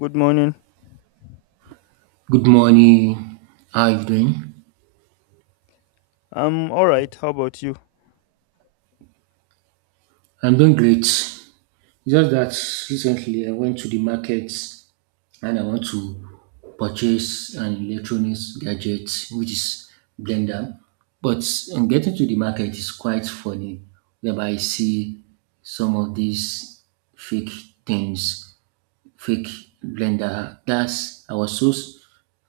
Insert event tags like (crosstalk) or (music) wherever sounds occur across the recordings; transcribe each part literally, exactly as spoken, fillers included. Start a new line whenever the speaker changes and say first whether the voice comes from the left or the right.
left: Good morning.
right: Good morning. How are you doing?
left: I'm all right. How about you?
right: I'm doing great. It's just that recently I went to the market and I want to purchase an electronics gadget which is blender. But on getting to the market, it's quite funny whereby I see some of these fake things fake blender. That's, I was so s-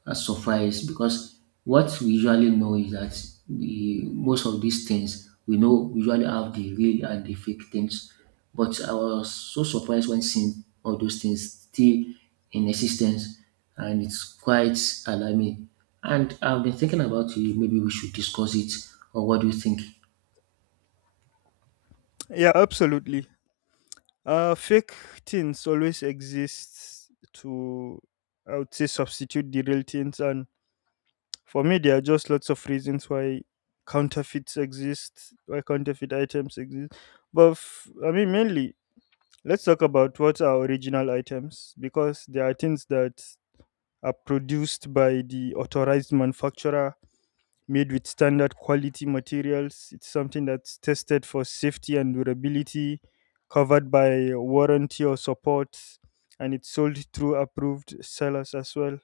right: uh, surprised because what we usually know is that the most of these things we know, we usually have the real and the fake things. But I was so surprised when seeing all those things still in existence, and it's quite alarming. And I've been thinking about it. Maybe we should discuss it, or what do you think?
left: Yeah, absolutely. Uh, fake things always exist to, I would say, substitute the real things. And for me, there are just lots of reasons why counterfeits exist, why counterfeit items exist. But f- I mean, Mainly, let's talk about what are original items, because there are things that are produced by the authorized manufacturer, made with standard quality materials. It's something that's tested for safety and durability, covered by warranty or support, and it's sold through approved sellers as well.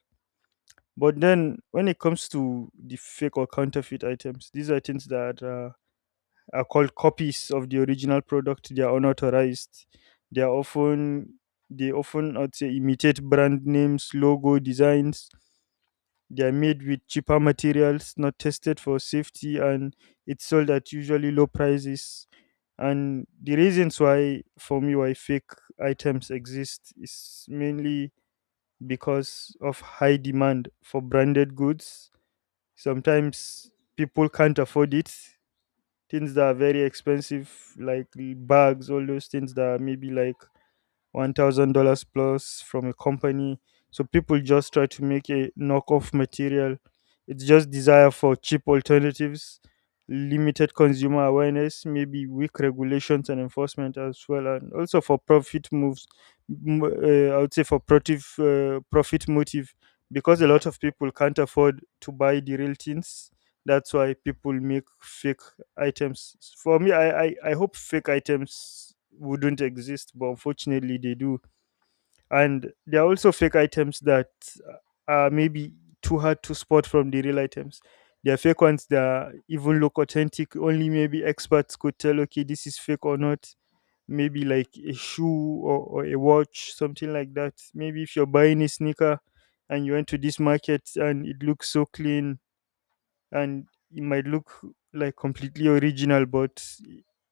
left: But then when it comes to the fake or counterfeit items, these are things that are are called copies of the original product. They are unauthorized. They are often they often I'd say imitate brand names, logo designs. They are made with cheaper materials, not tested for safety, and it's sold at usually low prices. And the reasons why, for me, why fake items exist is mainly because of high demand for branded goods. Sometimes people can't afford it, things that are very expensive, like the bags, all those things that are maybe like one thousand dollars plus from a company. So people just try to make a knockoff material. It's just desire for cheap alternatives, limited consumer awareness, maybe weak regulations and enforcement as well, and also for profit moves. m- Uh, I would say for profit uh, profit motive, because a lot of people can't afford to buy the real things. That's why people make fake items. For me, i i, I hope fake items wouldn't exist, but unfortunately they do. And there are also fake items that uh, are maybe too hard to spot from the real items. There are fake ones that even look authentic. Only maybe experts could tell okay, this is fake or not. Maybe like a shoe, or, or a watch, something like that. Maybe if you're buying a sneaker and you went to this market and it looks so clean, and it might look like completely original, but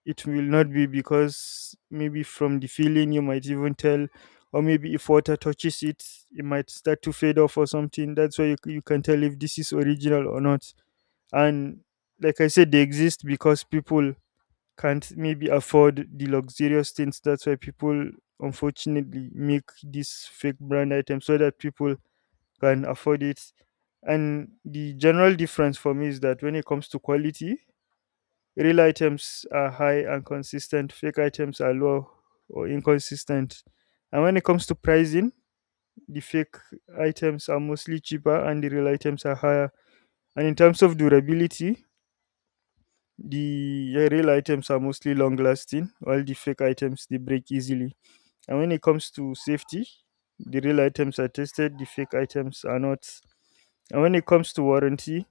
left: it will not be, because maybe from the feeling you might even tell, or maybe if water touches it, it might start to fade off or something. That's why you, you can tell if this is original or not. And like I said, they exist because people can't maybe afford the luxurious things. That's why people unfortunately make these fake brand items so that people can afford it. And the general difference for me is that when it comes to quality, real items are high and consistent, fake items are low or inconsistent. And when it comes to pricing, the fake items are mostly cheaper and the real items are higher. And in terms of durability, the uh, real items are mostly long lasting, while the fake items, they break easily. And when it comes to safety, the real items are tested, the fake items are not. And when it comes to warranty,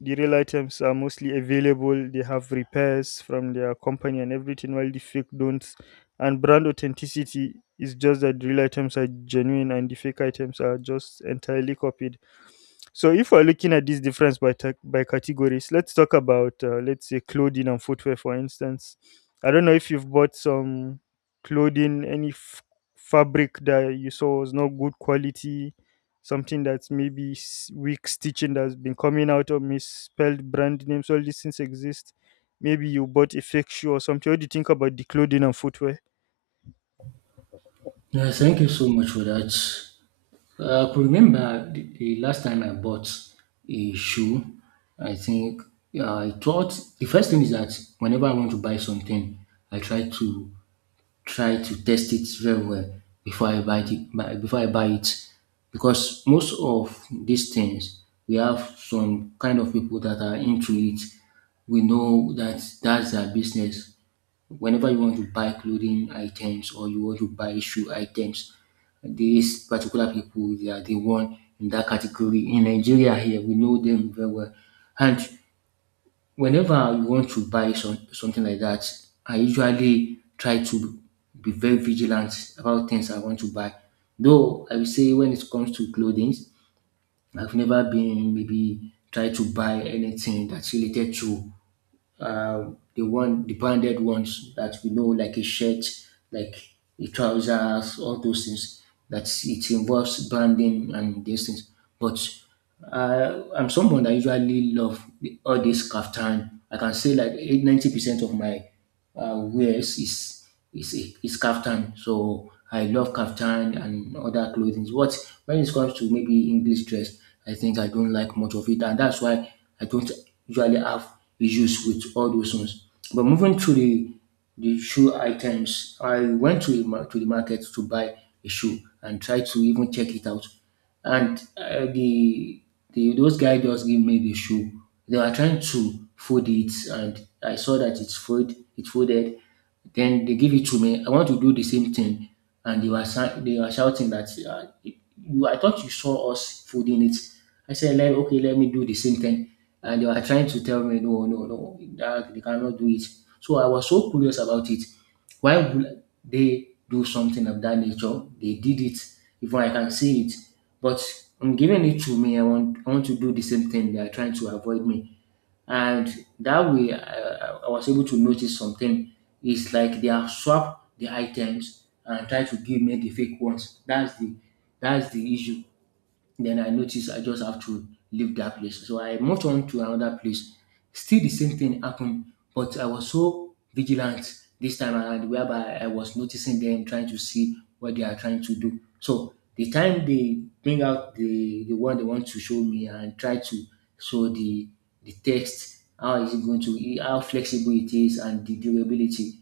left: the real items are mostly available. They have repairs from their company and everything, while the fake don't. And brand authenticity is just that the real items are genuine and the fake items are just entirely copied. So if we're looking at this difference by ta- by categories, let's talk about uh, let's say clothing and footwear, for instance. I don't know if you've bought some clothing, any f- fabric that you saw was not good quality, something that's maybe s- weak stitching that's been coming out, or misspelled brand names. All these things exist. Maybe you bought a fake shoe or something. What do you think about the clothing and footwear?
right: Yeah, thank you so much for that. Uh, I could remember the, the last time I bought a shoe. I think uh, I thought the first thing is that whenever I want to buy something, I try to try to test it very well before I buy it. buy- Before I buy it, because most of these things, we have some kind of people that are into it. We know that that's their business. Whenever you want to buy clothing items or you want to buy shoe items, these particular people, they are the one in that category. In Nigeria here, we know them very well. And whenever you want to buy some, something like that, I usually try to be very vigilant about things I want to buy. Though I will say, when it comes to clothing, I've never been maybe try to buy anything that's related to uh, the one the branded ones that we know, like a shirt, like the trousers, all those things that it involves branding and these things. But I, I'm someone that usually love the- all this kaftan. I can say like eight ninety percent of my uh, wears is is is kaftan. So I love kaftan and other clothing. What When it comes to maybe English dress, I think I don't like much of it, and that's why I don't usually have issues with all those ones. But moving to the the shoe items, I went to the, mar- to the market to buy a shoe and tried to even check it out. And uh, the the those guys just give me the shoe. They were trying to fold it, and I saw that it's fold it folded. Then they give it to me. I want to do the same thing, and they were shou- they were shouting that uh, it- you. I thought you saw us folding it. I said, let, okay, let me do the same thing. And they were trying to tell me, no, no, no, that they cannot do it. So I was so curious about it. Why would they do something of that nature? They did it. Even I can see it. But I'm giving it to me, I want I want to do the same thing. They are trying to avoid me. And that way, I, I I was able to notice something. It's like they have swapped the items and try to give me the fake ones. That's the that's the issue. Then I noticed I just have to leave that place. So I moved on to another place. Still the same thing happened, but I was so vigilant this time around, whereby I was noticing them trying to see what they are trying to do. So the time they bring out the, the one they want to show me and try to show the the text, how is it going to how flexible it is and the durability.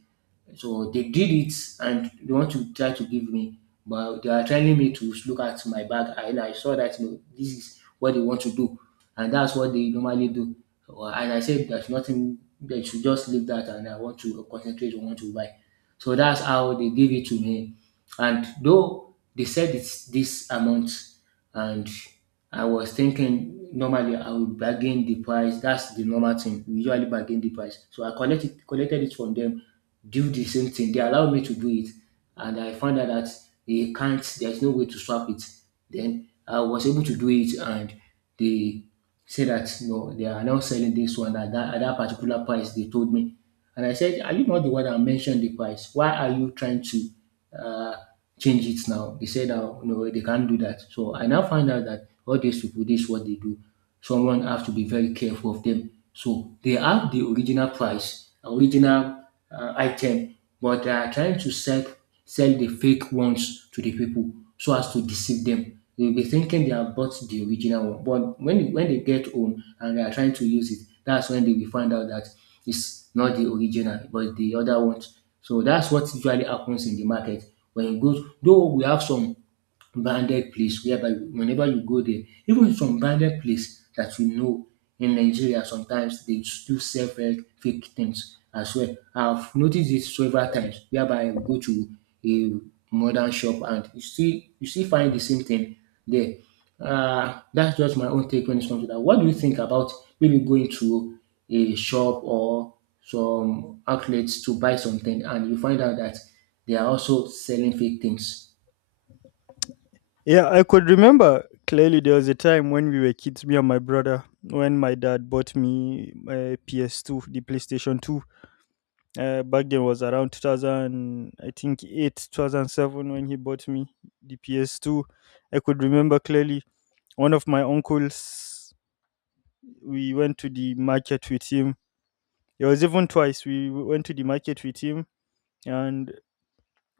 right: So they did it, and they want to try to give me, but they are telling me to look at my bag, and I saw that you know, this is what they want to do, and that's what they normally do. So, Uh, And I said there's nothing. They should just leave that, and I want to concentrate on what to buy. So that's how they gave it to me. And though they said it's this amount, and I was thinking, normally I would bargain the price. That's the normal thing. We usually bargain the price. So I collected collected it from them, do the same thing. They allow me to do it, and I found out that they can't. There's no way to swap it. Then I was able to do it, and they said that no, they are now selling this one at that, at that particular price. They told me, and I said, "Are you not the one that mentioned the price? Why are you trying to uh, change it now?" They said, "Oh, no, they can't do that." So I now find out that all these people, this is what they do. Someone have to be very careful of them. So they have the original price, original uh, item, but they are trying to sell sell the fake ones to the people so as to deceive them. They'll be thinking they have bought the original one, but when when they get home and they are trying to use it, that's when they will find out that it's not the original, but the other ones. So that's what usually happens in the market. When you go, though, we have some branded place whereby whenever you go there, even some branded place that you know in Nigeria, sometimes they still sell fake, fake things as well. I've noticed this several times whereby I go to a modern shop, and you see, you still find the same thing there. Uh, that's just my own take when it comes to that. What do you think about maybe going to a shop or some outlets to buy something and you find out that they are also selling fake things?
left: Yeah, I could remember clearly there was a time when we were kids, me and my brother, when my dad bought me a P S two, the playstation two. Uh, back then was around two thousand, I think eight, two thousand seven, when he bought me the P S two. I could remember clearly one of my uncles, we went to the market with him. It was even twice. We w- went to the market with him, and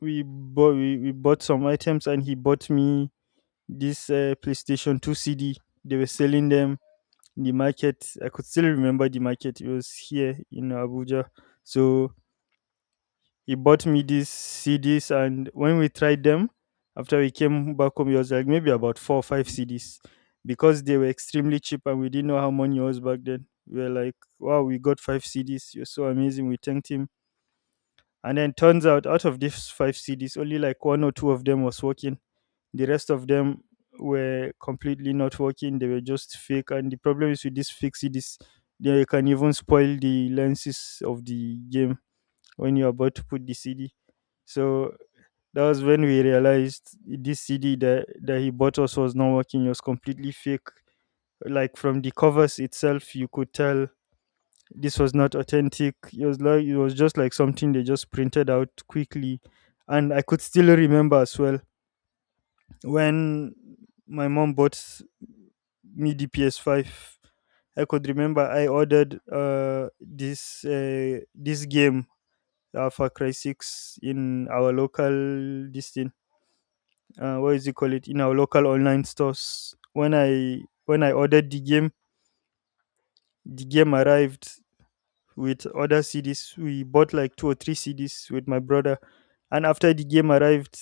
left: we bought, we, we bought some items and he bought me this uh, PlayStation two C D. They were selling them in the market. I could still remember the market. It was here in Abuja. So he bought me these C Ds, and when we tried them, after we came back home, it was like maybe about four or five C Ds, because they were extremely cheap and we didn't know how money was back then. We were like, wow, we got five C Ds. You're so amazing. We thanked him. And then turns out, out of these five C Ds, only like one or two of them was working. The rest of them were completely not working. They were just fake. And the problem is with these fake C Ds, they can even spoil the lenses of the game when you're about to put the C D. So that was when we realized this C D that, that he bought us was not working. It was completely fake. Like from the covers itself, you could tell this was not authentic. It was like it was just like something they just printed out quickly. And I could still remember as well when my mom bought me the P S five. I could remember I ordered uh, this uh, this game, uh, Far Cry six, in our local this thing, uh, what is it call it, in our local online stores. When I when I ordered the game, the game arrived with other C Ds. We bought like two or three C Ds with my brother, and after the game arrived,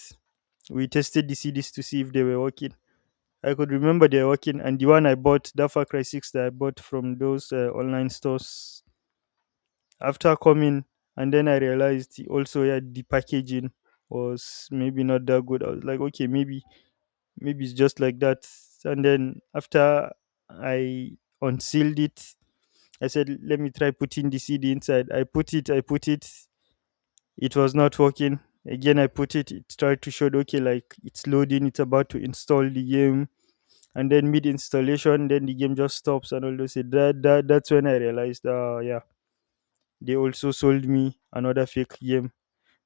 left: we tested the C Ds to see if they were working. I could remember they were working, and the one I bought, that Far Cry six that I bought from those uh, online stores, after coming, and then I realized also, yeah, the packaging was maybe not that good. I was like, okay, maybe maybe it's just like that. And then after I unsealed it, I said, let me try putting the C D inside. I put it, I put it. It was not working. Again, I put it. It tried to show, okay, like it's loading. It's about to install the game. And then mid installation, then the game just stops and all those. That, that that's when I realized, uh, yeah, they also sold me another fake game.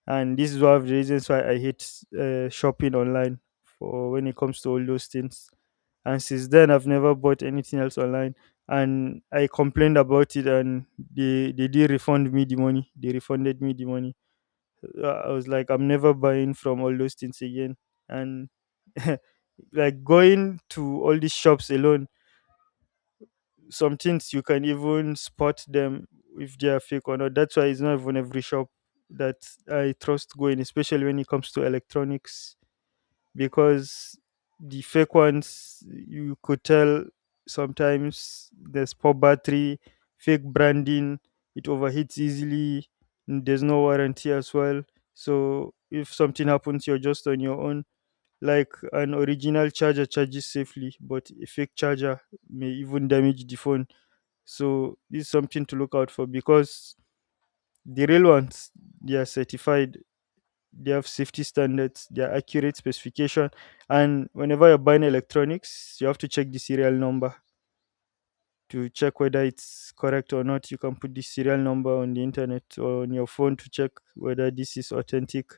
left: And this is one of the reasons why I hate uh, shopping online for when it comes to all those things. And since then I've never bought anything else online. And I complained about it, and they they did refund me the money they refunded me the money. Uh, I was like, I'm never buying from all those things again. And (laughs) like going to all these shops alone, some things you can even spot them if they are fake or not. That's why it's not even every shop that I trust going, especially when it comes to electronics, because the fake ones you could tell, sometimes there's poor battery, fake branding, it overheats easily, and there's no warranty as well. So if something happens, you're just on your own. Like an original charger charges safely, but a fake charger may even damage the phone. So this is something to look out for, because the real ones, they are certified, they have safety standards, they are accurate specification, and whenever you're buying electronics, you have to check the serial number to check whether it's correct or not. You can put the serial number on the internet or on your phone to check whether this is authentic.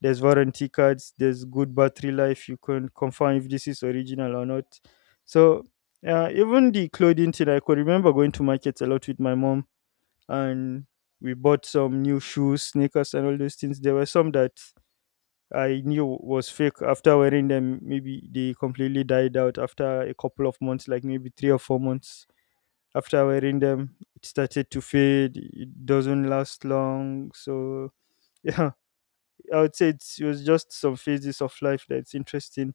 left: There's warranty cards, there's good battery life. You can confirm if this is original or not. So uh, even the clothing thing, I could remember going to markets a lot with my mom, and we bought some new shoes, sneakers, and all those things. There were some that I knew was fake. After wearing them, maybe they completely died out after a couple of months, like maybe three or four months. After wearing them, it started to fade. It doesn't last long. So, (laughs) yeah, I would say it's, it was just some phases of life that's interesting.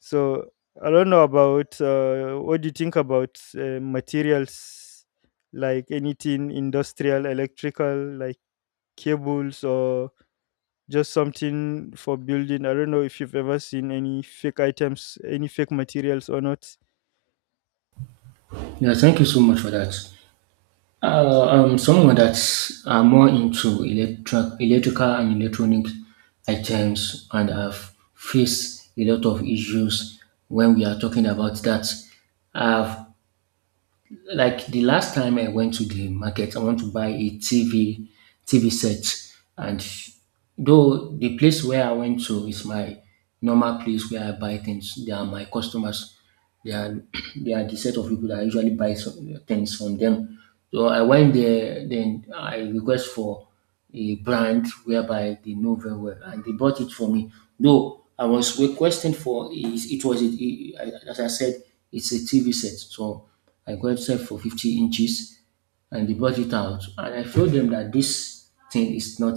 left: So, I don't know about uh, what do you think about uh, materials like anything industrial, electrical, like cables, or just something for building. I don't know if you've ever seen any fake items, any fake materials or not.
right: Yeah, thank you so much for that. Uh, um, someone that are more into electric, electrical and electronic items and have faced a lot of issues when we are talking about that. I've Like the last time I went to the market, I want to buy a T V T V set, and though the place where I went to is my normal place where I buy things, they are my customers. They are, (clears throat) they are the set of people that I usually buy some things from them. So I went there, then I request for a brand whereby they know very well, and they bought it for me. Though I was requesting for, is, it was a, I- as I said, it's a T V set, so I got set for fifty inches, and they brought it out, and I showed them that this thing is not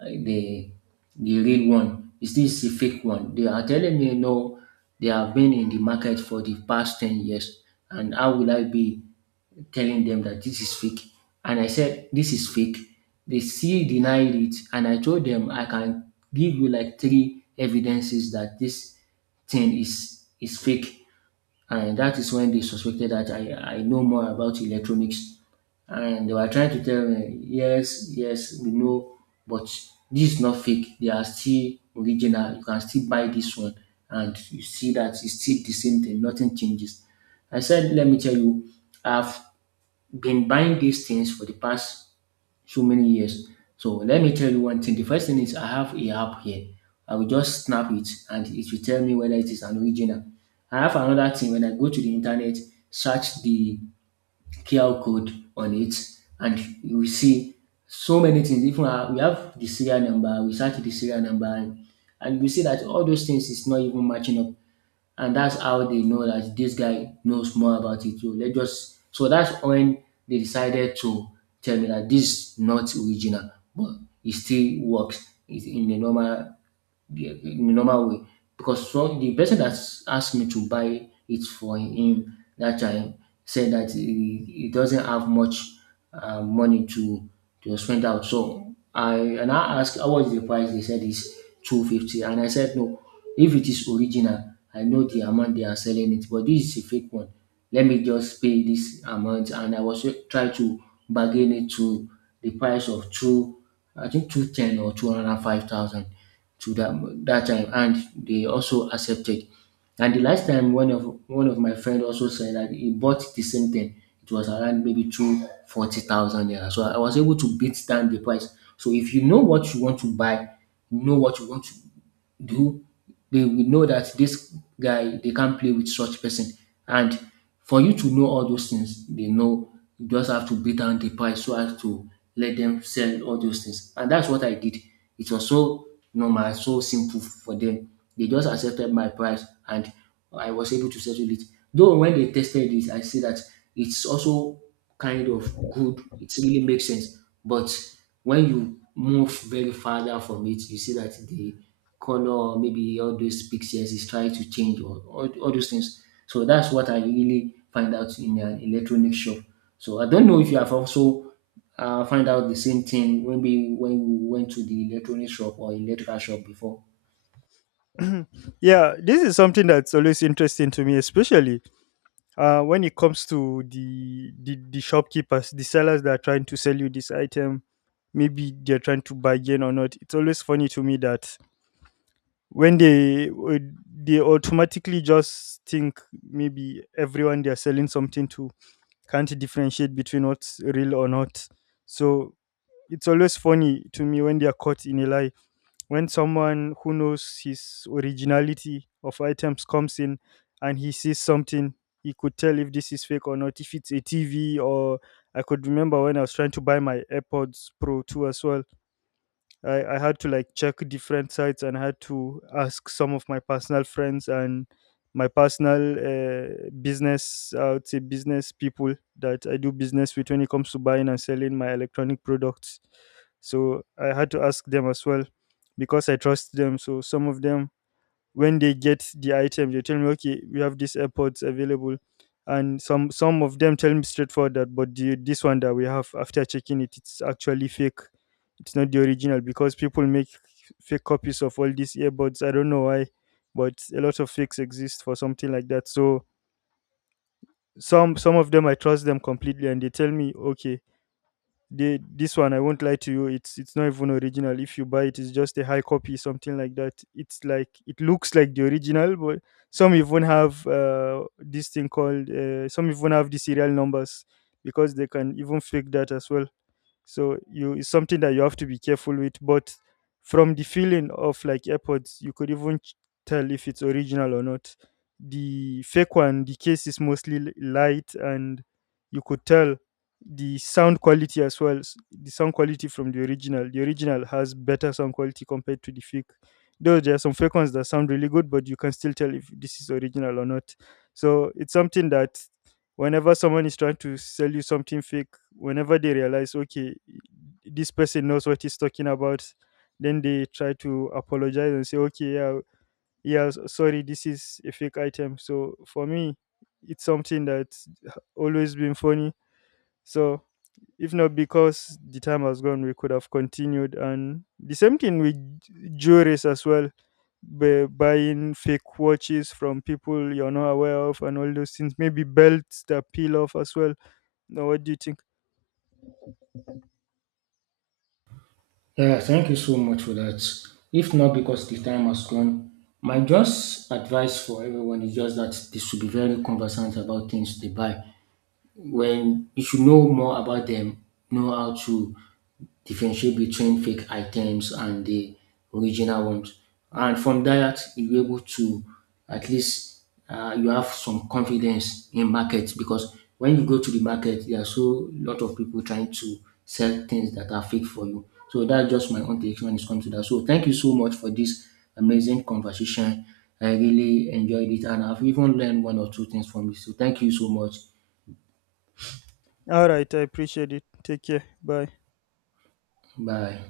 right: uh, the the real one. Is this a fake one? They are telling me, no, they have been in the market for the past ten years, and how will I be telling them that this is fake? And I said, "This is fake." They still denied it. And I told them, I can give you like three evidences that this thing is, is fake. And that is when they suspected that I, I know more about electronics. And they were trying to tell me, yes, yes, we know, but this is not fake. They are still original. You can still buy this one. And you see that it's still the same thing, nothing changes. I said, let me tell you, I've been buying these things for the past so many years. So let me tell you one thing. The first thing is I have a app here. I will just snap it, and it will tell me whether it is an original. I have another thing: when I go to the internet, search the Q R code on it, and you will see so many things. Even uh, we have the serial number, we search the serial number, and, and we see that all those things is not even matching up. And that's how they know that this guy knows more about it. So let's just so that's when they decided to tell me that this is not original, but it still works. It's in the normal the, in the normal way, because so the person that asked me to buy it for him that time said that he, he doesn't have much uh, money to to spend out. So I and I asked, how was the price? They said it's two fifty, and I said no. If it is original, I know the amount they are selling it, but this is a fake one. Let me just pay this amount, and I was try to bargain it to the price of two, I think two ten or two hundred five thousand to that that time, and they also accepted. And the last time, one of one of my friend also said that he bought the same thing. It was around maybe two forty thousand naira. So I was able to beat down the price. So if you know what you want to buy, know what you want to do, they will know that this guy, they can't play with such person. And for you to know all those things, they know, you just have to beat down the price so as to let them sell all those things. And that's what I did. It was so normal, so simple for them. They just accepted my price, and I was able to settle it. Though when they tested it, I see that it's also kind of good. It really makes sense. But when you move very further from it, you see that the color, maybe all those pixels is trying to change, or all, all those things. So that's what I really find out in an electronic shop. So I don't know if you have also uh, find out the same thing when we when we went to the electronic shop or electrical shop before.
left: (clears throat) Yeah, this is something that's always interesting to me, especially uh, when it comes to the, the the shopkeepers, the sellers that are trying to sell you this item. Maybe they're trying to bargain or not. It's always funny to me that when they would- they automatically just think maybe everyone they're selling something to can't differentiate between what's real or not. So it's always funny to me when they are caught in a lie. When someone who knows his originality of items comes in and he sees something, he could tell if this is fake or not. If it's a T V, or I could remember when I was trying to buy my AirPods Pro two as well. I, I had to like check different sites and had to ask some of my personal friends and my personal uh, business, I would say business people that I do business with when it comes to buying and selling my electronic products. So I had to ask them as well because I trust them. So some of them, when they get the item, they tell me, okay, we have these airpods available. And some some of them tell me straightforward that, but the, this one that we have, after checking it, it's actually fake. It's not the original, because people make fake copies of all these earbuds. I don't know why, but a lot of fakes exist for something like that. So some some of them I trust them completely, and they tell me, okay, they, this one, I won't lie to you, it's it's not even original. If you buy it, it's just a high copy, something like that. It's like it looks like the original, but some even have uh, this thing called uh, some even have the serial numbers, because they can even fake that as well. So you, it's something that you have to be careful with. But from the feeling of like airpods, you could even ch- tell if it's original or not. The fake one, the case is mostly li- light, and you could tell the sound quality as well. S- the sound quality from the original the original has better sound quality compared to the fake. Though there are some fake ones that sound really good, but you can still tell if this is original or not. So it's something that whenever someone is trying to sell you something fake, whenever they realize, okay, this person knows what he's talking about, then they try to apologize and say, okay, yeah, yeah s- sorry, this is a fake item. So for me, it's something that's always been funny. So if not because the time has gone, we could have continued. And the same thing with j- jewelries as well, bu- buying fake watches from people you're not aware of, and all those things, maybe belts that peel off as well. Now what do you think?
right: Yeah, thank you so much for that. If not because the time has gone, my just advice for everyone is just that they should be very conversant about things they buy. When you should know more about them, know how to differentiate between fake items and the original ones. And from that, you're able to at least uh, you have some confidence in market, because when you go to the market, there are so lot of people trying to sell things that are fake for you. So that's just my own take when it comes to that. So thank you so much for this amazing conversation. I really enjoyed it, and I've even learned one or two things from it. So thank you so much.
left: All right, I appreciate it. Take care. Bye.
right: Bye.